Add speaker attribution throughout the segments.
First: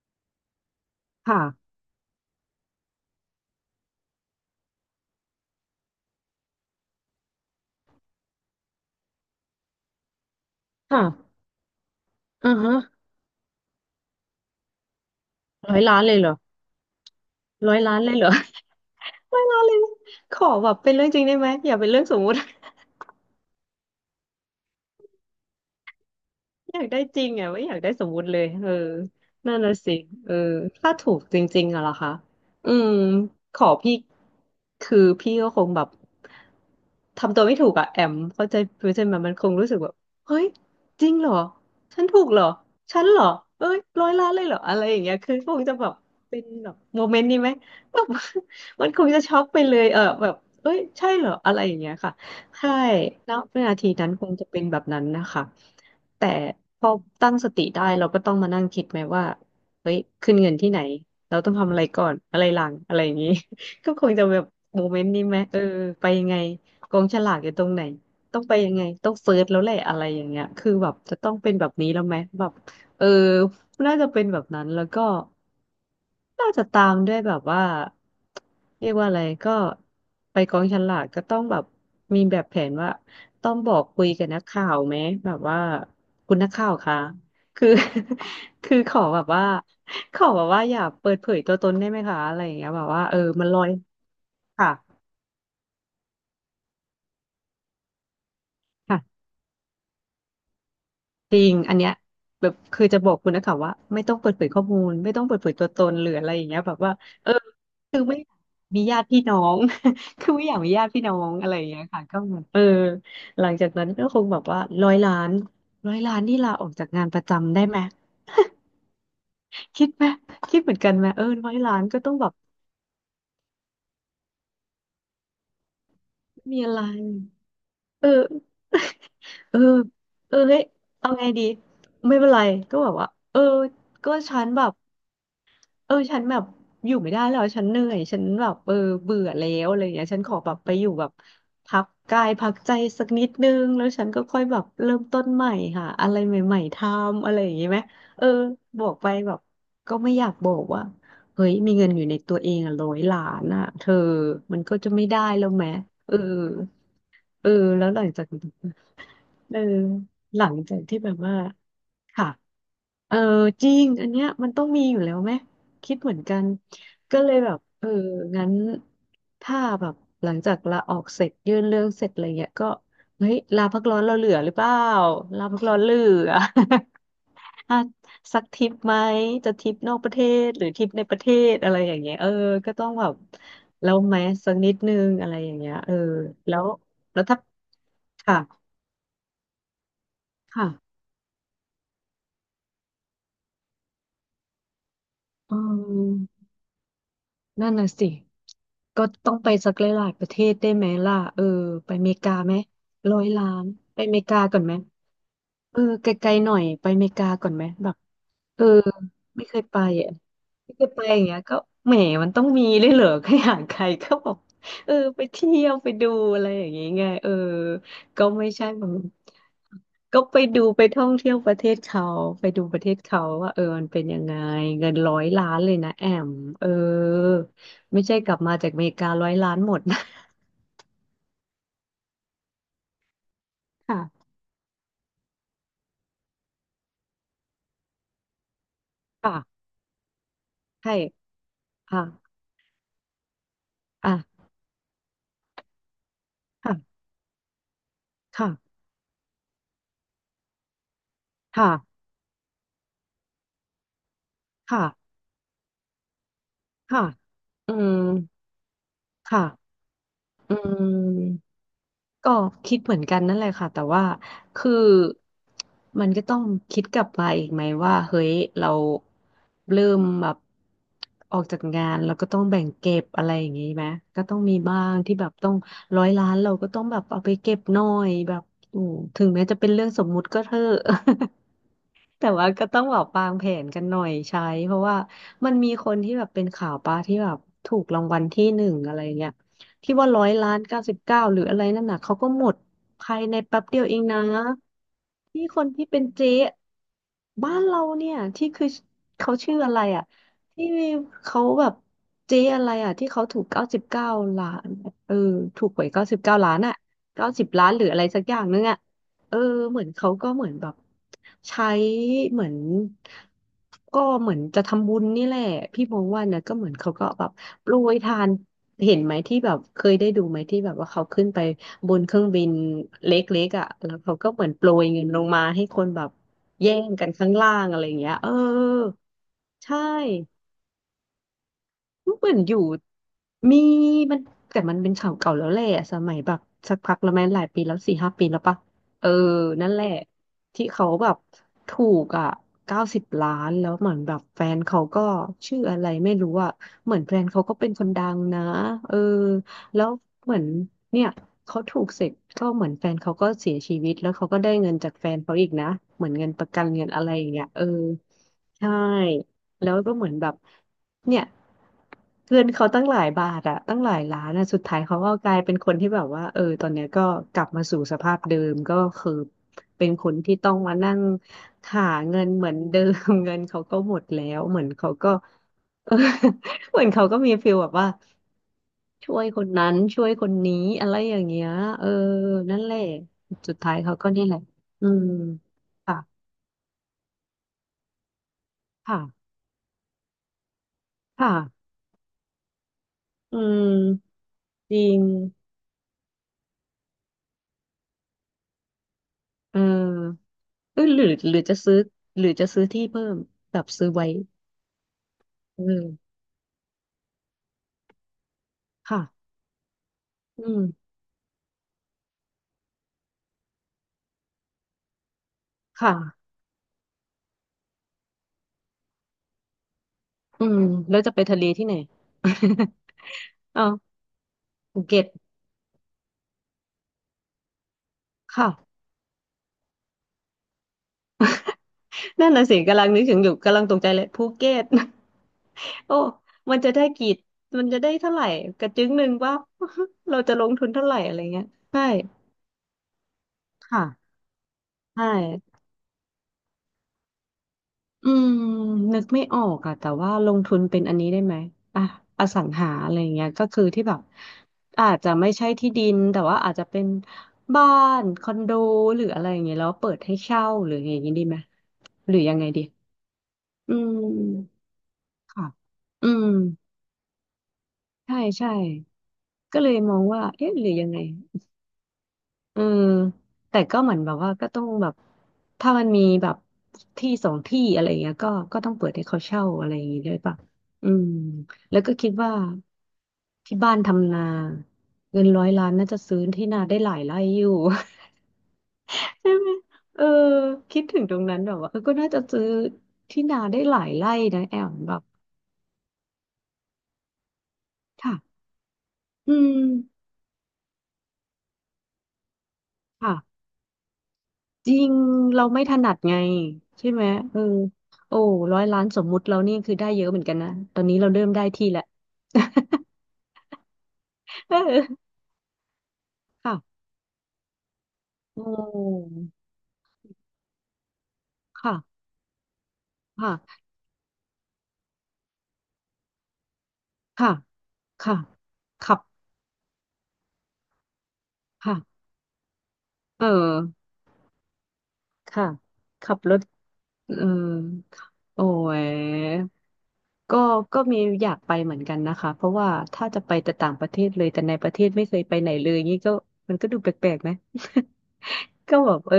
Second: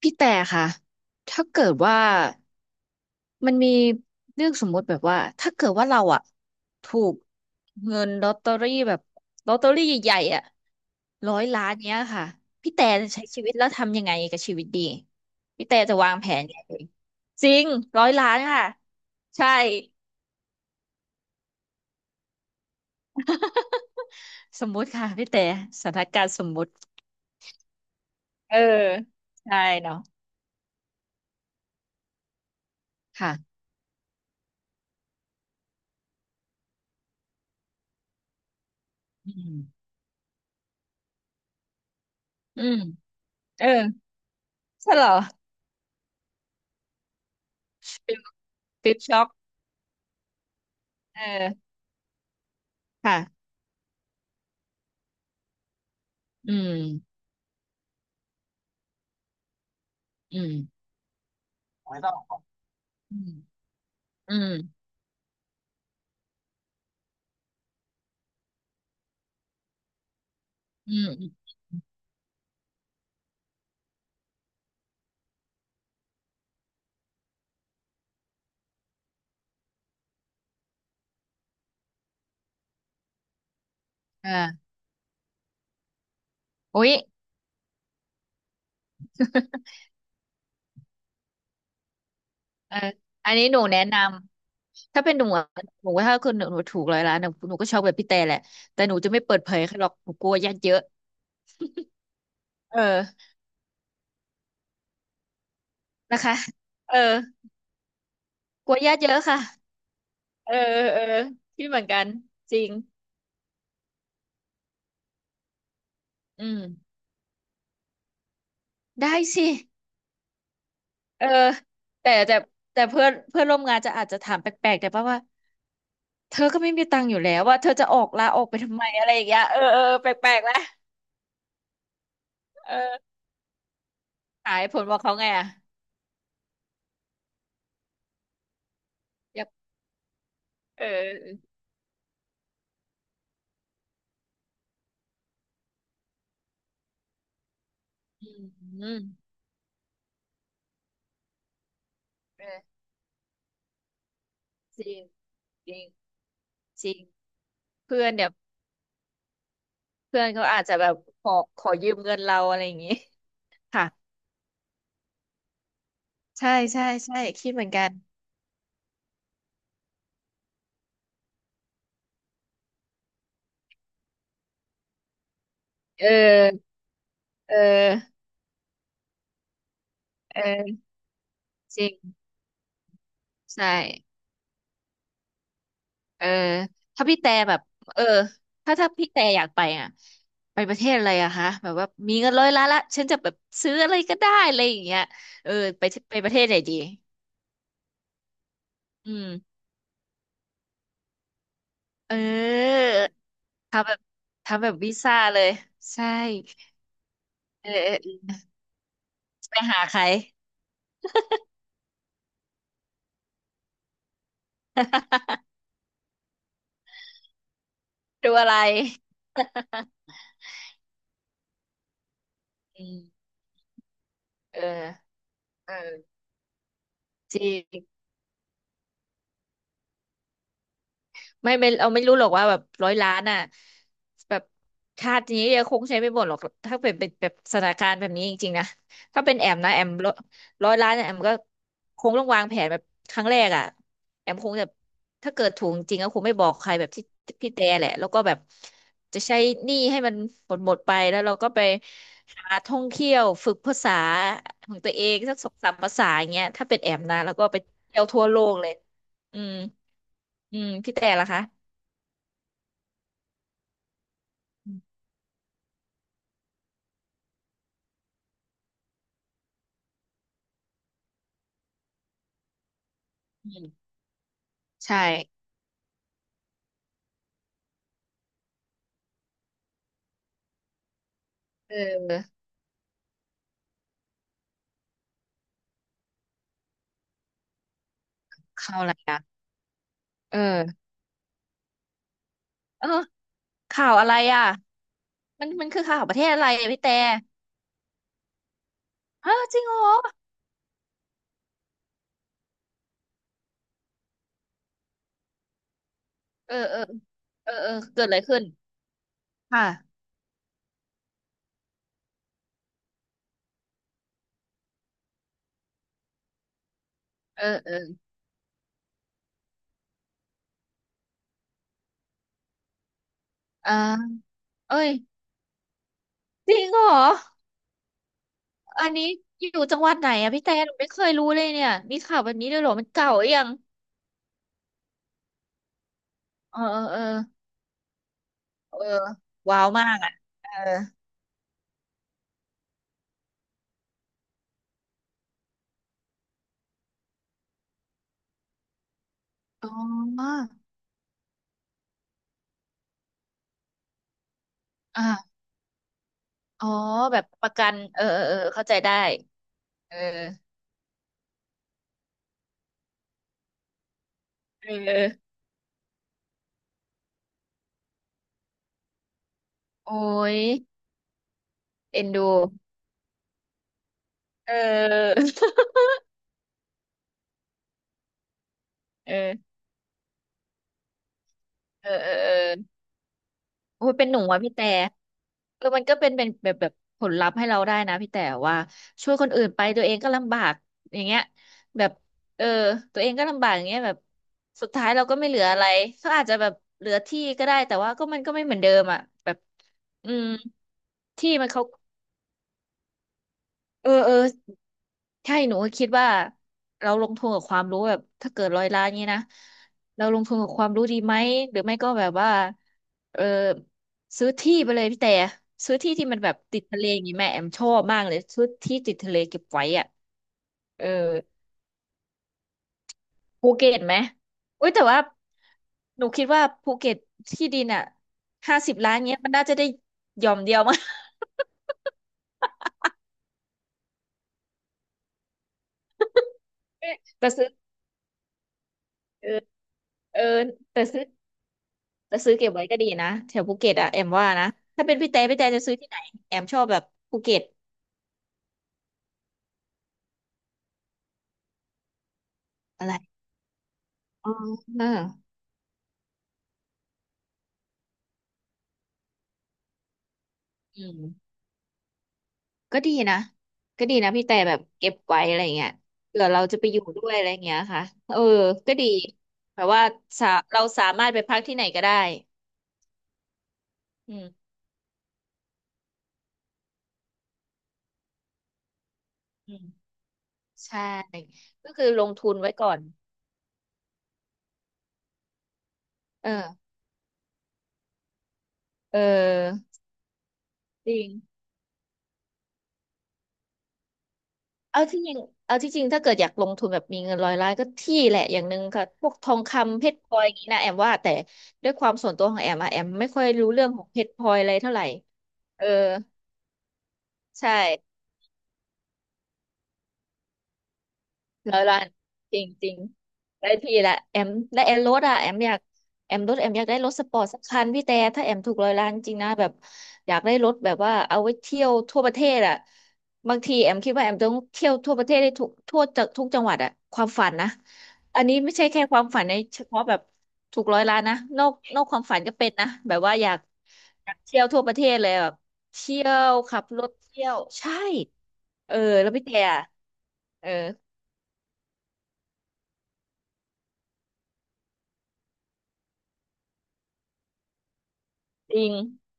Speaker 1: พี่แต่ค่ะถ้าเกิ
Speaker 2: ค่ะ
Speaker 1: ดว่ามันมีเรื่องสมมติแบบว่าถ้าเกิดว่าเราอ่ะถูกเงินลอตเตอรี่แบบลอตเตอรี่ใหญ่ๆอ่ะ
Speaker 2: ค่ะ
Speaker 1: ร้อยล้านเนี้ยค่ะ
Speaker 2: อือ
Speaker 1: พี่
Speaker 2: ฮะ
Speaker 1: แต่จะใช้ชีวิตแล้วทำยังไงกับชีวิตดีพี่
Speaker 2: ร้อ
Speaker 1: แต่
Speaker 2: ย
Speaker 1: จะ
Speaker 2: ล้าน
Speaker 1: วา
Speaker 2: เล
Speaker 1: ง
Speaker 2: ยเห
Speaker 1: แผ
Speaker 2: รอ
Speaker 1: นยังไงจริง
Speaker 2: ร้อยล้าน
Speaker 1: ร้อ
Speaker 2: เล
Speaker 1: ย
Speaker 2: ยเหรอ
Speaker 1: ล้านค่ะ
Speaker 2: ร้อย
Speaker 1: ใช่
Speaker 2: ล้านเลยขอแบบเป็นเรื่องจริงได้ไหม อย่าเป็นเรื่องสมมุติ
Speaker 1: สมมุติค่ะพี่แต่สถานการณ์สมมุติ
Speaker 2: อยากได้จริงอ่ะไม่อยากได้สมมุติเลย
Speaker 1: เออ
Speaker 2: เออนั่
Speaker 1: ใช่
Speaker 2: นน่ะสิ
Speaker 1: เนาะ
Speaker 2: เออถ้าถูกจริงๆอะเหรอคะอืมข
Speaker 1: ค่ะ
Speaker 2: อพี่คือพี่ก็คงแบบทำตัวไม่ถูกอะแอมเข้าใจไหมมั
Speaker 1: อื
Speaker 2: นคง
Speaker 1: ม
Speaker 2: รู้สึกแบบเฮ้ยจริงเหรอฉันถูกเหรอ
Speaker 1: อืม
Speaker 2: ฉันเหรอ
Speaker 1: เอ
Speaker 2: เอ้
Speaker 1: อ
Speaker 2: ยร้อยล้านเลยเหรออะไร
Speaker 1: ใช่
Speaker 2: อย่า
Speaker 1: เห
Speaker 2: ง
Speaker 1: รอ
Speaker 2: เงี้ยคือคงจะแบบเป็นแบบโมเมนต์นี้ไหมแบบ
Speaker 1: ปิ๊บ
Speaker 2: มัน
Speaker 1: ปิ๊บ
Speaker 2: คงจะ
Speaker 1: ช็อก
Speaker 2: ช็อกไปเลยเออแบบเอ้ยใช่
Speaker 1: เ
Speaker 2: เหรออะไรอ
Speaker 1: ออ
Speaker 2: ย่างเงี้ยค่ะ ใช่แล้ว
Speaker 1: ค่ะ
Speaker 2: เวลาทีนั้นคงจะเป็นแบบนั้นนะคะแต่
Speaker 1: อื
Speaker 2: พอ
Speaker 1: ม
Speaker 2: ตั้งสติได้เราก็ต้องมานั่งคิดไหมว่าเฮ้ยขึ้น
Speaker 1: อื
Speaker 2: เงินที่ไหน
Speaker 1: ม
Speaker 2: เราต้องทำอะไร
Speaker 1: ไม่
Speaker 2: ก่อ
Speaker 1: ต้อ
Speaker 2: น
Speaker 1: ง
Speaker 2: อะไรหลังอะไรอย่า
Speaker 1: อื
Speaker 2: งนี้
Speaker 1: ม
Speaker 2: ก็คงจะ
Speaker 1: อื
Speaker 2: แบบ
Speaker 1: ม
Speaker 2: โมเมนต์นี้ไหมเออไปยังไงกองฉลากอยู่ตรงไหนต้องไปยังไงต้องเฟิร์สแล้วแหละอะไรอย่างเงี้ยคือแบ
Speaker 1: อื
Speaker 2: บ
Speaker 1: ม
Speaker 2: จะ
Speaker 1: อื
Speaker 2: ต้อ
Speaker 1: ม
Speaker 2: งเป็นแบบนี้แล้วไหมแบบ เออน่าจะเป็นแบบนั้นแล้วก็น่าจะตามด้วยแบบว่า เรียกว่าอะไรก็ไปกองฉลากก็ต้องแบบมีแบบแผนว่าต้องบอกคุยกับ
Speaker 1: เอ
Speaker 2: นักข่า
Speaker 1: อ
Speaker 2: วไหมแบบว่าคุณนักข่าว
Speaker 1: อุ๊ย
Speaker 2: คะ คือ คือขอแบบว่าอย่าเปิดเผยตัวตนได้ไหมคะอะไรอย่างเงี้ย
Speaker 1: เออ
Speaker 2: แบบว่าเออ
Speaker 1: อัน
Speaker 2: มั
Speaker 1: นี้
Speaker 2: น
Speaker 1: ห
Speaker 2: ล
Speaker 1: นู
Speaker 2: อย
Speaker 1: แนะน
Speaker 2: ค
Speaker 1: ำถ้าเป็นหนูอะหนูว่าถ้าคือหนูถูกร้อยล้านหนูก็ชอบแบบพี่แต่แหละแต่หนู
Speaker 2: ่ะ
Speaker 1: จะไม่เปิดเผยใครหรอกหนูกลัวญาติเยอะ
Speaker 2: จริงอันเนี้ยแบบ
Speaker 1: เออ
Speaker 2: คือจะบอกคุณนะคะว่าไม่ต้องเปิดเผยข้อมูลไม่ต้องเปิดเผยตัวตนหรือ
Speaker 1: นะ
Speaker 2: อะไร
Speaker 1: คะ
Speaker 2: อย่างเงี้ยแบบว่า
Speaker 1: เออ
Speaker 2: เออคือไม่อยาก
Speaker 1: กลัว
Speaker 2: มี
Speaker 1: ญา
Speaker 2: ญา
Speaker 1: ติ
Speaker 2: ติ
Speaker 1: เย
Speaker 2: พี่
Speaker 1: อะ
Speaker 2: น้อ
Speaker 1: ค่ะ
Speaker 2: ง คือไม่อ
Speaker 1: เออ
Speaker 2: ยากมีญาติ
Speaker 1: เอ
Speaker 2: พี่
Speaker 1: อ
Speaker 2: น้องอะไรอ
Speaker 1: พี่
Speaker 2: ย่าง
Speaker 1: เห
Speaker 2: เงี้
Speaker 1: มือ
Speaker 2: ย
Speaker 1: นกั
Speaker 2: ค่ะ
Speaker 1: น
Speaker 2: ก็แบบ
Speaker 1: จ
Speaker 2: เออ
Speaker 1: ริง
Speaker 2: หลังจากนั้นก็คงแบบว่าร้อยล้านนี่
Speaker 1: อื
Speaker 2: ลา
Speaker 1: ม
Speaker 2: ออกจากงานประจำได้ไหม
Speaker 1: ได้สิ
Speaker 2: คิดไหมคิดเหมือนกันไหมเอ
Speaker 1: เอ
Speaker 2: อ
Speaker 1: อ
Speaker 2: ร้อยล้านก็ต้
Speaker 1: แต่
Speaker 2: องแบบ
Speaker 1: แต่แต่เพื่อนเพื่อนร่วมงานจะอาจจะถามแปลกๆแต่ป่ะว่า เธอ
Speaker 2: ไม่มี
Speaker 1: ก็ไม่
Speaker 2: อะไร
Speaker 1: มีตังค์อยู่แล้วว่าเธอจะออ
Speaker 2: เอ
Speaker 1: ก
Speaker 2: อ
Speaker 1: ลาออกไปทำไมอะไรอย่างเงี้ย
Speaker 2: เอ
Speaker 1: เอ
Speaker 2: อ
Speaker 1: อเออแป
Speaker 2: เอ
Speaker 1: ล
Speaker 2: อ
Speaker 1: กๆแล้ว
Speaker 2: เฮ้ยเอาไงดีไม่เป็นไร
Speaker 1: เอ
Speaker 2: ก็แบบว่า
Speaker 1: อ
Speaker 2: เออก็ฉัน
Speaker 1: หา
Speaker 2: แบ
Speaker 1: ย
Speaker 2: บ
Speaker 1: ผลบอกเขาไงอ่ะ
Speaker 2: เออฉันแบบอยู่ไม่ได้แล้วฉันเหนื่อยฉันแบบเออเบื่อแล้
Speaker 1: ยับ
Speaker 2: วอะไรอย่างเงี้ยฉันขอแบบไปอ
Speaker 1: เอ
Speaker 2: ยู่แบบ
Speaker 1: อ
Speaker 2: พักกายพักใจสักนิดนึงแล้วฉันก็ค่อยแบบเริ่มต้นใหม่ค่ะอะไรใหม่ๆทำอะไรอย่างงี้ไหมเออ
Speaker 1: อืม
Speaker 2: บ
Speaker 1: อื
Speaker 2: อก
Speaker 1: ม
Speaker 2: ไปแบบก็ไม่อยากบอกว่าเฮ้ยมีเงินอยู่ในตัว
Speaker 1: เอ
Speaker 2: เอ
Speaker 1: อ
Speaker 2: งอะร้อยล้านอะเธอมันก็
Speaker 1: จ
Speaker 2: จะ
Speaker 1: ริง
Speaker 2: ไม่ได้แล้วไหม
Speaker 1: จริง
Speaker 2: เออ
Speaker 1: จริง
Speaker 2: เออแล้วห
Speaker 1: เพื่
Speaker 2: ลั
Speaker 1: อ
Speaker 2: ง
Speaker 1: น
Speaker 2: จา
Speaker 1: เดี๋
Speaker 2: ก
Speaker 1: ยว
Speaker 2: เออ
Speaker 1: เพื่อน
Speaker 2: หลั
Speaker 1: เขา
Speaker 2: ง
Speaker 1: อาจจะ
Speaker 2: จาก
Speaker 1: แบบ
Speaker 2: ที่แบบ
Speaker 1: ขอ
Speaker 2: ว่า
Speaker 1: ขอยืมเงิน
Speaker 2: ค่ะ
Speaker 1: เราอะไรอย่างงี้
Speaker 2: เออจริ
Speaker 1: ค่ะ
Speaker 2: งอันเนี้ยมันต้องมีอยู่แล้วไหมคิดเหมือนกัน
Speaker 1: ใช่ใช่ใช่
Speaker 2: ก็เลย
Speaker 1: คิ
Speaker 2: แบ
Speaker 1: ด
Speaker 2: บ
Speaker 1: เหมือนกั
Speaker 2: เออ
Speaker 1: น
Speaker 2: งั้นถ้าแบบหลังจากลาออกเสร็จยื่นเรื่องเสร็จอะไรเงี้ยก็เฮ้ยลาพักร้อนเราเหลือหรือเปล่าลาพักร้อนเหลื
Speaker 1: เอ
Speaker 2: อ
Speaker 1: อเออ
Speaker 2: อ่ะสักทริปไหมจะทริปนอกประเทศหรือ
Speaker 1: เออ
Speaker 2: ทริปในประเทศอะไร
Speaker 1: จริ
Speaker 2: อย่างเงี้ย
Speaker 1: ง
Speaker 2: เออก็ต้องแบบ
Speaker 1: ใช่
Speaker 2: แล้วไหมสักนิดนึงอะไรอย่างเงี้ยเออ
Speaker 1: เออ
Speaker 2: แล้ว
Speaker 1: ถ้าพี่แต่
Speaker 2: ถ้า
Speaker 1: แบบเออ
Speaker 2: ค่ะ
Speaker 1: ถ้าถ้าพี่แต่อยากไปอ่ะไป
Speaker 2: ค่ะ
Speaker 1: ประเทศอะไรอะคะแบบว่ามีเงินร้อยล้านละฉันจะแบบซื้ออะไรก็ได้อะไรอย่างเงี้ยเออ
Speaker 2: อื
Speaker 1: ไปไปประเท
Speaker 2: ม
Speaker 1: ศไหนดี
Speaker 2: นั่นน่ะสิ ก็
Speaker 1: อืม
Speaker 2: ต้องไปสักหลายๆประเทศได้ไหมล่ะเออไปอเม
Speaker 1: เอ
Speaker 2: ริกาไหม
Speaker 1: อ
Speaker 2: ร้อยล้าน
Speaker 1: ทำแบ
Speaker 2: ไป
Speaker 1: บ
Speaker 2: อเมริกาก่อน
Speaker 1: ทำแบ
Speaker 2: ไหม
Speaker 1: บวีซ่าเลย
Speaker 2: เออ
Speaker 1: ใช่
Speaker 2: ไกลๆหน่อยไปอเมริกาก่อนไหม
Speaker 1: เออ
Speaker 2: แบ
Speaker 1: เออ
Speaker 2: บ
Speaker 1: เออ
Speaker 2: เออไม่เค
Speaker 1: ไป
Speaker 2: ยไป
Speaker 1: หาใคร
Speaker 2: อ่ะไม่เคยไปอย่างเงี้ยก็แหมมันต้องมีเลยเหรอใครห่างไกลก็บอกเออไปเที่ยวไปดูอะไรอย่างเงี้ยไงเออก็
Speaker 1: ดู
Speaker 2: ไม่
Speaker 1: อะไร
Speaker 2: ใช่แบบ ก็ไปดูไปท่องเที่ยวประเทศเขาไปดูประเท
Speaker 1: อื
Speaker 2: ศ
Speaker 1: ม
Speaker 2: เขาว่าเออมันเป็นยังไง
Speaker 1: เออ
Speaker 2: เงินร้อยล้าน
Speaker 1: เอ
Speaker 2: เลยนะ
Speaker 1: อ
Speaker 2: แอมเออ
Speaker 1: จริง
Speaker 2: ไม่ใช่กลับมาจากอเมริการ้อยล้านหมดนะ
Speaker 1: ไม่ไม่เราไม่รู้หรอกว่าแบบร้อยล้านอ่ะ
Speaker 2: ค่ะ
Speaker 1: แบบชาตินี้ยังคงใช้ไม่หมดหรอกถ้าเป็นแบบสถานการณ์แบบนี้จริงๆนะถ้าเป็นแอม
Speaker 2: ค่ะ
Speaker 1: นะแอมร้อยล้า
Speaker 2: ใช่
Speaker 1: นเนี่ยแอมก็
Speaker 2: ค่ะ
Speaker 1: คงต้องวางแผนแบบครั้งแรกอ่ะแอม
Speaker 2: อ่ะ
Speaker 1: คงจะถ้าเกิดถูกจริงก็คงไม่บอกใครแบบ
Speaker 2: ค่ะ
Speaker 1: ที่พี่แต่แหละแล้วก็แบบ
Speaker 2: ค่ะ
Speaker 1: จะใช้หนี้ให้มันหมดไปแล้วเราก็ไป
Speaker 2: ค่ะ
Speaker 1: หาท่องเที่ยวฝึกภาษาของตัวเอ
Speaker 2: ค่ะ
Speaker 1: งสักสองสามภาษาอย่างเงี้ยถ้าเป็นแอ
Speaker 2: ค่ะ
Speaker 1: มนะแล้วก็ไป
Speaker 2: อืม
Speaker 1: เที่ยวทั่วโลกเลยอื
Speaker 2: ค่ะ
Speaker 1: ม
Speaker 2: อื
Speaker 1: อืม
Speaker 2: ม
Speaker 1: พี่แต่ล่ะคะ
Speaker 2: ก็คิดเหมือนกันนั่นแหละค่ะแต่ว่าคื
Speaker 1: อื
Speaker 2: อ
Speaker 1: ม
Speaker 2: มันก็ต้องคิดกลับมาอีกไหมว่าเฮ้ยเราเริ่มแบบออกจากงานเราก็ต้องแบ่งเก็บอะไรอ
Speaker 1: อื
Speaker 2: ย่างงี้ไหม
Speaker 1: ม
Speaker 2: ก็ต้องมีบ้าง
Speaker 1: ใช่
Speaker 2: ที่แบบต้องร้อยล้านเราก็ต้องแบบเอาไปเก็บหน่อยแบบอืมถึงแม้จะเป็นเรื่องสมมุติก็เถอะ
Speaker 1: เอ
Speaker 2: แต่
Speaker 1: อ
Speaker 2: ว่าก็ต้องแบบวางแผนกันหน่อยใช้เพราะว่ามันมีคนที่แบบเป็นข่าวปลาที่แบบถูกรางวัลที่หนึ่ง
Speaker 1: ข่าวอะไร
Speaker 2: อะไร
Speaker 1: อ่ะ
Speaker 2: เงี้ยที่ว่าร้อยล้านเก้า
Speaker 1: เออ
Speaker 2: สิบเก้าหรืออะไรนั่นน่ะเขาก็หมด
Speaker 1: เออ
Speaker 2: ภายในแป๊บเดียว
Speaker 1: ข่าว
Speaker 2: เอง
Speaker 1: อะไร
Speaker 2: นะ
Speaker 1: อ่ะ
Speaker 2: ที่
Speaker 1: มัน
Speaker 2: ค
Speaker 1: มั
Speaker 2: น
Speaker 1: นคือ
Speaker 2: ที่เป็
Speaker 1: ข่าว
Speaker 2: น
Speaker 1: ประเทศ
Speaker 2: เจ๊
Speaker 1: อะไรอ่ะพี่แต่
Speaker 2: บ้านเราเนี่ยที่คือเขา
Speaker 1: ฮะ
Speaker 2: ชื่
Speaker 1: จ
Speaker 2: อ
Speaker 1: ริง
Speaker 2: อะ
Speaker 1: เหร
Speaker 2: ไร
Speaker 1: อ
Speaker 2: อ่ะที่เขาแบบเจ๊อะไรอ่ะที่เขาถูกเก้าสิบเก้าล้านเออถูกหวยเก้าสิบเก้า
Speaker 1: เอ
Speaker 2: ล้า
Speaker 1: อ
Speaker 2: นอ่ะ
Speaker 1: เออ
Speaker 2: เก้าสิบ
Speaker 1: เออ
Speaker 2: ล้า
Speaker 1: เอ
Speaker 2: น
Speaker 1: อ
Speaker 2: หรืออะ
Speaker 1: เกิ
Speaker 2: ไร
Speaker 1: ดอะไร
Speaker 2: สักอ
Speaker 1: ขึ้
Speaker 2: ย่า
Speaker 1: น
Speaker 2: งนึงอ่ะ เออเหมือน
Speaker 1: ค่ะ
Speaker 2: เขาก็เหมือนแบบใช้เหมือนก็เหมือนจะทำบุญนี่แหละพี่มองว่านะก็เหมือนเขาก็แบบ
Speaker 1: เออ
Speaker 2: โป
Speaker 1: เอ
Speaker 2: ร
Speaker 1: อ
Speaker 2: ยทานเห็นไหมที่แบบเคยได้ดูไหมที่แบบว่าเขาขึ้นไปบนเครื่องบินเล็กๆอ่ะ
Speaker 1: อ่า
Speaker 2: แล้วเขาก็เหมือนโปร
Speaker 1: เอ้
Speaker 2: ย
Speaker 1: ย
Speaker 2: เงินลงมาให้คนแบบ
Speaker 1: จริง
Speaker 2: แย่
Speaker 1: เหร
Speaker 2: ง
Speaker 1: อ
Speaker 2: กันข้างล่างอะไรอย่างเงี้ยเออ
Speaker 1: อันนี้อยู่
Speaker 2: ใช่
Speaker 1: จังหวัดไหนอ่ะพี่แต่หนูไม่เคยรู้เลยเนี่ยมีข่าว
Speaker 2: เห
Speaker 1: แบ
Speaker 2: มือ
Speaker 1: บ
Speaker 2: น
Speaker 1: นี้
Speaker 2: อ
Speaker 1: ด้
Speaker 2: ยู่
Speaker 1: วยเหรอมันเก่าหรือยัง
Speaker 2: มีมันแต่มันเป็นข่าวเก่าแล้วแหละสมัยแบบ
Speaker 1: เออ
Speaker 2: สั
Speaker 1: เอ
Speaker 2: ก
Speaker 1: อ
Speaker 2: พั
Speaker 1: เอ
Speaker 2: ก
Speaker 1: อ
Speaker 2: แล้วไหมหลายปีแล้ว4-5ปีแล้วปะ
Speaker 1: เออ
Speaker 2: เออ
Speaker 1: ว้าว
Speaker 2: นั่นแห
Speaker 1: มา
Speaker 2: ละ
Speaker 1: กอ่ะเอ
Speaker 2: ที่
Speaker 1: อ
Speaker 2: เขาแบบถูกอ่ะ90 ล้านแล้วเหมือนแบบแฟนเขาก็ชื่ออะไรไม่รู้อ่ะเหมือนแฟนเขาก็เป็นคนดังนะเออ
Speaker 1: อ
Speaker 2: แล้ว
Speaker 1: อ๋
Speaker 2: เหมื
Speaker 1: อ
Speaker 2: อนเนี่ยเขาถูกเสร็จก็เหมือนแฟนเขาก็เสียชีวิตแล้วเขาก็ได้เงินจากแฟนเขา
Speaker 1: อ่า
Speaker 2: อีกนะเหมือนเงินประกั
Speaker 1: อ๋
Speaker 2: น
Speaker 1: อ
Speaker 2: เงินอะไร
Speaker 1: แบ
Speaker 2: อ
Speaker 1: บ
Speaker 2: ย่างเงี้
Speaker 1: ป
Speaker 2: ย
Speaker 1: ระ
Speaker 2: เออ
Speaker 1: กันเออเออเออเข้า
Speaker 2: ใช่
Speaker 1: ใจได้
Speaker 2: แล้วก็
Speaker 1: เออ
Speaker 2: เหมือนแบบเนี่ยเงินเขาตั้งหลายบาทอะตั้งหลายล้านอะสุด
Speaker 1: เอ
Speaker 2: ท้ายเขาก็ก
Speaker 1: อ
Speaker 2: ลายเป็นคนที่แบบว่าเออตอนเนี้ยก็กลับมาสู่สภาพเดิมก็คือเป็น
Speaker 1: โอ้
Speaker 2: คนที่
Speaker 1: ย
Speaker 2: ต้องมานั่งหา
Speaker 1: เอ็น
Speaker 2: เงิ
Speaker 1: ดู
Speaker 2: นเหมือนเดิม เงินเขาก็หมดแล้ว
Speaker 1: เ
Speaker 2: เหมือนเขาก็
Speaker 1: ออ
Speaker 2: เออ เหมือนเขาก็มีฟีลแบบว่า ช่วยคน
Speaker 1: เออ
Speaker 2: นั้นช่วยคนนี้อะไรอย่างเงี้ยเอ
Speaker 1: เอ
Speaker 2: อ
Speaker 1: อเออเออ
Speaker 2: นั่นแหละสุดท้าย
Speaker 1: โอ้ย
Speaker 2: เขา
Speaker 1: เป็
Speaker 2: ก็
Speaker 1: นหนู
Speaker 2: นี่แหละ
Speaker 1: ว่ะพี่แต่
Speaker 2: อืม
Speaker 1: เออมันก็
Speaker 2: ค่ะ
Speaker 1: เป็นแบบแบบผลลัพธ์ให้เราได้นะพี่แต่ว่า
Speaker 2: ค่ะ
Speaker 1: ช่วยคนอื่นไปตัวเองก็ลำบากอย่างเงี้ย
Speaker 2: ค่ะ
Speaker 1: แบบเออตัวเองก็
Speaker 2: อื
Speaker 1: ลำบากอย่างเงี้ยแบบ
Speaker 2: ม
Speaker 1: สุด
Speaker 2: จริ
Speaker 1: ท้าย
Speaker 2: ง
Speaker 1: เราก็ไม่เหลืออะไรเขาอาจจะแบบเหลือที่ก็ได้แต่ว่าก็มันก็ไม่เหมือนเดิมอ่ะแบบ
Speaker 2: เออ
Speaker 1: อืม
Speaker 2: เออหรือ
Speaker 1: ที่
Speaker 2: หรือ
Speaker 1: มัน
Speaker 2: จะ
Speaker 1: เขา
Speaker 2: ซื้อหรือจะซื้อที่เพิ่มแบบซื้
Speaker 1: เอ
Speaker 2: อ
Speaker 1: อ
Speaker 2: ไว้
Speaker 1: เออ ใช่หนู
Speaker 2: เ
Speaker 1: ก็คิดว่า
Speaker 2: ออ
Speaker 1: เราลงทุนกับความรู้แบบถ้าเกิดร้อยล้าน
Speaker 2: ค่ะ
Speaker 1: นี้นะเราลงทุน
Speaker 2: อื
Speaker 1: กับความรู้
Speaker 2: ม
Speaker 1: ดีไหมหรือไม่ก็แบบว่าเออซื้อที่ไปเลยพี่แต่ซื้อที่ที่มัน
Speaker 2: ค่ะ
Speaker 1: แบบติดทะเลอย่างนี้แม่แอมชอบมากเลยซื้อที่ติดทะเลเก็บไว้อ่ะ
Speaker 2: อืม
Speaker 1: เออ
Speaker 2: แล้วจะไปทะเลที่ไหน
Speaker 1: ภู
Speaker 2: อ้าว
Speaker 1: เก็ตไหมอุ้ย
Speaker 2: ภู
Speaker 1: แต่ว่า
Speaker 2: เก็ต
Speaker 1: หนูคิดว่าภูเก็ตที่ดินอ่ะห้าสิบ
Speaker 2: ค่ะ
Speaker 1: ล้านเงี้ยมันน่าจะได้หย่อมเดียวมั้ง
Speaker 2: นั่นน่ะสิกำลังนึกถึงอยู่กำลังตกใจเลยภูเก็ต โอ้มันจะได้กี่
Speaker 1: แต่ซื้อ
Speaker 2: มันจะได้เท่าไหร่กระจึงหนึ่ง
Speaker 1: เออ
Speaker 2: ว่า เรา
Speaker 1: เออ
Speaker 2: จะลงทุน
Speaker 1: แต่
Speaker 2: เท่าไหร่
Speaker 1: ซื้อ
Speaker 2: อะไรเงี้ยใช่
Speaker 1: แล้วซื้อเก็บไว้ก็ดีนะแถวภูเก็ต
Speaker 2: ค่ะ
Speaker 1: อะแอมว่านะถ้าเป็น
Speaker 2: ใช่
Speaker 1: พี่แต่พี่แต่จะซื้อที่ไหนแอมชอบแบบภูเก็ต
Speaker 2: อืมนึกไม่ออกอะแต่ว่าลงทุนเป็นอันนี้ได้ไหมอ่ะอสังหา
Speaker 1: อะ
Speaker 2: อะ
Speaker 1: ไร
Speaker 2: ไรอย่างเงี้ยก็คือที่แบบ
Speaker 1: อ๋อเอ
Speaker 2: อา
Speaker 1: อ
Speaker 2: จจะไม่ใช่ที่ดินแต่ว่าอาจจะเป็นบ้านคอนโดหรืออะไรอย่างเงี้ยแล้วเปิดให้เช่าหรือ
Speaker 1: อื
Speaker 2: อย่า
Speaker 1: ม
Speaker 2: งงี้ดีไหมหรือยังไงดี
Speaker 1: ก็ดีนะ
Speaker 2: อื
Speaker 1: ก็ดีนะพี่แต่แบ
Speaker 2: ม
Speaker 1: บเก็บไว้อะไร
Speaker 2: ค่ะ
Speaker 1: เงี้ย
Speaker 2: อื
Speaker 1: เผื่
Speaker 2: ม
Speaker 1: อเราจะไปอยู่ด้วยอะไรเงี้ยค่ะเอ
Speaker 2: ใช่
Speaker 1: อ
Speaker 2: ใช่
Speaker 1: ก็ดี
Speaker 2: ก็
Speaker 1: แบบ
Speaker 2: เลย
Speaker 1: ว่า
Speaker 2: มองว่า
Speaker 1: สา
Speaker 2: เอ๊ะ
Speaker 1: เรา
Speaker 2: หรือ
Speaker 1: สา
Speaker 2: ยังไง
Speaker 1: มารถไปพักที่ไหนก็ได้
Speaker 2: เออแต่ก็เหมือนแบ
Speaker 1: อื
Speaker 2: บว่าก็
Speaker 1: ม
Speaker 2: ต้องแบบถ้ามันมีแบบที่สองที่อะไรเงี้ยก็ก็ต้องเปิดให้เขาเช่า
Speaker 1: อื
Speaker 2: อะไรอย่าง
Speaker 1: ม
Speaker 2: งี้ด้วยป่ะ
Speaker 1: ใช่
Speaker 2: อืม
Speaker 1: ก็
Speaker 2: แล้ว
Speaker 1: คือ
Speaker 2: ก็
Speaker 1: ล
Speaker 2: คิ
Speaker 1: ง
Speaker 2: ด
Speaker 1: ทุ
Speaker 2: ว่า
Speaker 1: นไว้ก่อน
Speaker 2: ที่บ้านทำนาเงินร้อยล้านน่าจะซื้อ
Speaker 1: เอ
Speaker 2: ที่นา
Speaker 1: อ
Speaker 2: ได้หลายไร่อยู่
Speaker 1: เอ
Speaker 2: ใช่ไหม
Speaker 1: อ
Speaker 2: เออคิด
Speaker 1: จ
Speaker 2: ถึ
Speaker 1: ริ
Speaker 2: ง
Speaker 1: ง
Speaker 2: ตรงนั้นแบบว่าเออก็น่าจะซื้อที่นาได้หลายไร่นะแอม
Speaker 1: เอา
Speaker 2: แบ
Speaker 1: ที่
Speaker 2: บ
Speaker 1: จริงเอาที่จริงถ้าเกิดอยากลงทุนแบบมีเงินร้อยล้านก็ที่แหละอ
Speaker 2: ค่ะ
Speaker 1: ย่างหนึ่งค่ะพวกท
Speaker 2: อื
Speaker 1: องคำเพชร
Speaker 2: ม
Speaker 1: พลอยอย่างนี้นะแอมว่าแต่ด้วยความส่วนตัวของแอมอะแอมไม่ค่อย
Speaker 2: ค่ะ
Speaker 1: รู้เรื่องของเพชรพลอยอะไร
Speaker 2: จ
Speaker 1: เท่า
Speaker 2: ริ
Speaker 1: ไหร่
Speaker 2: งเราไม่
Speaker 1: เออ
Speaker 2: ถนัดไงใช่ไหมเออ
Speaker 1: ใช่
Speaker 2: โอ้ร้อยล้านสมมุติเรานี่คือได้เยอะเหมือนกันนะตอนนี้เราเริ่มได้
Speaker 1: รลอย
Speaker 2: ที่
Speaker 1: ล้า
Speaker 2: แล้ว
Speaker 1: นจริงจริงได้ที่ละแอม
Speaker 2: เ
Speaker 1: และแอมรถ
Speaker 2: ออ
Speaker 1: อ่ะแอมอยากแอมรถแอมอยากได้
Speaker 2: ค่ะ
Speaker 1: รถสปอร์ตสักคันพี่แต่ถ้าแอ
Speaker 2: โอ
Speaker 1: มถูกร้อยล้าน
Speaker 2: ้
Speaker 1: จริงนะแบบอยากได้รถแบบว่าเอาไว้เที่ยว
Speaker 2: ค่ะ
Speaker 1: ทั่วประเทศอ่ะบางที
Speaker 2: ค่ะ
Speaker 1: แอมคิดว่าแอมต้องเที่ยวทั่วประเทศได้ทุกทั่วจากทุกจังหวัดอ่ะความฝั
Speaker 2: ค่ะ
Speaker 1: นนะ
Speaker 2: ค่ะ
Speaker 1: อันนี้ไม่ใช่แค่
Speaker 2: ขั
Speaker 1: ค
Speaker 2: บ
Speaker 1: วามฝันในเฉพาะแบบถูกร้อยล้านนะนอกค
Speaker 2: ค่ะ
Speaker 1: วามฝันก็เป็นนะแบบว่า
Speaker 2: เอ
Speaker 1: อยาก
Speaker 2: อ
Speaker 1: อยากเที่ยวทั่วประเทศเลยแบบ
Speaker 2: ค่ะ
Speaker 1: เที่ย
Speaker 2: ขับร
Speaker 1: ว
Speaker 2: ถ
Speaker 1: ขับรถ
Speaker 2: อื
Speaker 1: เที่ยว
Speaker 2: ม
Speaker 1: ใช่
Speaker 2: โอ้
Speaker 1: เออ
Speaker 2: ย
Speaker 1: แล้วพี่แต่อะ
Speaker 2: ก็
Speaker 1: เออ
Speaker 2: ก็มีอยากไปเหมือนกันนะคะเพราะว่าถ้าจะไปแต่ต่างประเทศเลยแต่ในประเทศไม่เคยไปไหนเลยนี่ก็มันก็ดูแปลกๆไหม
Speaker 1: จริ ง
Speaker 2: ก็แบบเออ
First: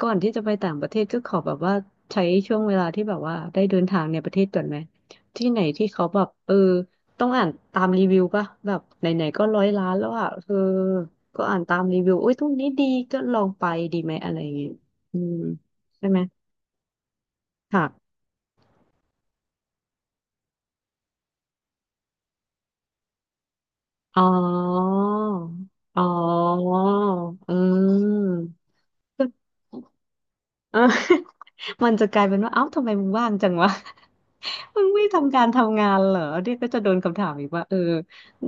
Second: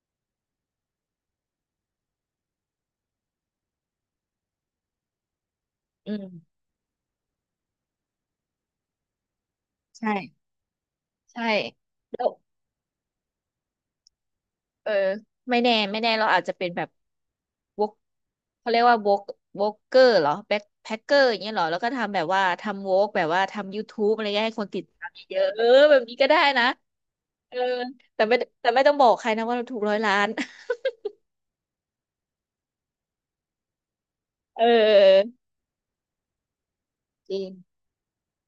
Speaker 2: ก่อนที่จะไปต่างประเทศก็ขอแบบว่าใช้ช่วงเวลาที่แบบว่าได้เดินทางในประเทศก่อนไหมที่ไหนที่เขา
Speaker 1: อื
Speaker 2: แบบเออ
Speaker 1: ม
Speaker 2: ต้องอ่านตามรีวิวป่ะแบบไหนๆก็ร้อยล้านแล้วอ่ะ
Speaker 1: ใช่
Speaker 2: เออก็
Speaker 1: ใช่
Speaker 2: อ่านตามรีวิว
Speaker 1: แล้ว
Speaker 2: อุ้ยตรงนี้ดีก็ลองไปดีไหมอะไรอย่างเงี้ย
Speaker 1: เออ
Speaker 2: อืม
Speaker 1: ไม่แน่ไม่
Speaker 2: ใช่
Speaker 1: แน่
Speaker 2: ไหม
Speaker 1: เราอาจจะเป็นแบบว
Speaker 2: ค่ะ
Speaker 1: กเขาเรียกว่าวกวกเกอร์เหรอแบ็คแพ็คเกอร์อย่างเงี้ยเหรอแล้วก็ทำแบบว่าทำวกแบบว่าทำ YouTube อะ
Speaker 2: อ๋อ
Speaker 1: ไรเงี้ยให้คนติดตามเยอะๆเออแบ
Speaker 2: อ๋อ
Speaker 1: บนี้ก็ได้นะ
Speaker 2: อื
Speaker 1: เออแต่ไม่
Speaker 2: ม
Speaker 1: แต่ไม่ต้องบอกใครนะว่าเราถูกร้อยล้าน
Speaker 2: เออ มันจะกลายเป็นว่าเอ้าทำไมมึงว่างจังวะ
Speaker 1: เ
Speaker 2: มึงไม่
Speaker 1: ออ
Speaker 2: ทำการทำงานเหรอเนี่ยก็จะโดนคำถา
Speaker 1: จ
Speaker 2: ม
Speaker 1: ริ
Speaker 2: อีกว่าเอ
Speaker 1: ง
Speaker 2: อ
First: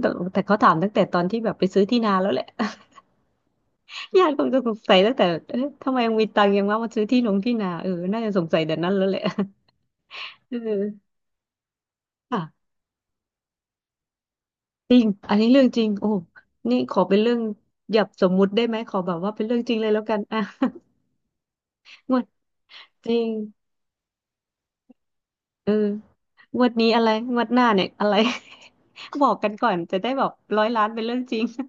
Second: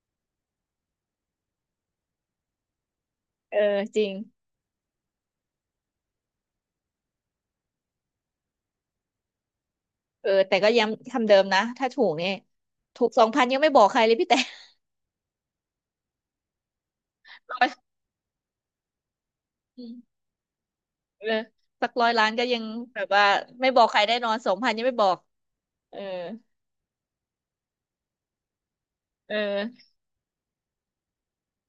Speaker 2: แต่แต่เขาถามตั้งแต่ตอนที่แบบไปซื้อที่นาแล้วแหละ
Speaker 1: เออจริง
Speaker 2: ญาติคงจะสงสัยตั้งแต่เอ๊ะทำไมมึงมีตังค์ยังว่ามาซื้อที่ลงที่นาเออน่าจะสงสัยแต่นั้นแล้วแหละ
Speaker 1: เออ
Speaker 2: เ
Speaker 1: แต่ก็ย้ำ
Speaker 2: ออ
Speaker 1: คำเดิมนะถ้าถูกเนี่ย
Speaker 2: ค่ะ
Speaker 1: ถูกสองพันยังไม่บอกใครเลยพี่แต่
Speaker 2: จริงอันนี้เรื่องจริงโอ้นี่ขอเป็นเรื่อง
Speaker 1: ร้อ
Speaker 2: หยับสมมุติได้ไหมขอแบบว่าเป็นเรื่องจริงเลยแล้วกั
Speaker 1: ย
Speaker 2: น อ่ะ
Speaker 1: เออสักร้ อย
Speaker 2: หมด
Speaker 1: ล้านก็ยังแบบ
Speaker 2: จริ
Speaker 1: ว่า
Speaker 2: ง
Speaker 1: ไม่บอกใครแน่นอนสองพันยังไม่บอก
Speaker 2: เออ
Speaker 1: เออ
Speaker 2: งวดนี้อะไรงวดหน้าเนี่ยอะไร บอ
Speaker 1: เอ
Speaker 2: กกัน
Speaker 1: อ
Speaker 2: ก่อนจะได้แบบร้อยล้านเป็นเรื่องจริง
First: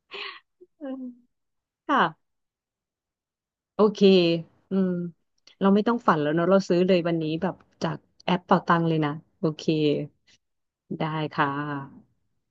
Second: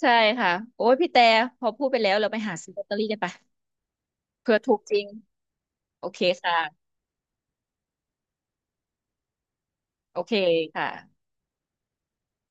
Speaker 1: ใช่ค่ะโอ้
Speaker 2: เอ
Speaker 1: ยพี่แต่
Speaker 2: อ
Speaker 1: พอพูดไปแล้วเรา
Speaker 2: ค่ะ
Speaker 1: ไปหาซื้อลอตเตอรี่กันไปะ
Speaker 2: โอเค
Speaker 1: เผื่อ
Speaker 2: อื
Speaker 1: ถูก
Speaker 2: ม
Speaker 1: จริง
Speaker 2: เราไม่ต้อง
Speaker 1: โอ
Speaker 2: ฝัน
Speaker 1: เค
Speaker 2: แล้วเนอะ
Speaker 1: ค่ะ
Speaker 2: เราซื้อเลยวันนี้แบบจากแอปเป๋าตังเลยนะ โอเค
Speaker 1: โอเค
Speaker 2: ได้
Speaker 1: ค่ะ
Speaker 2: ค่ะ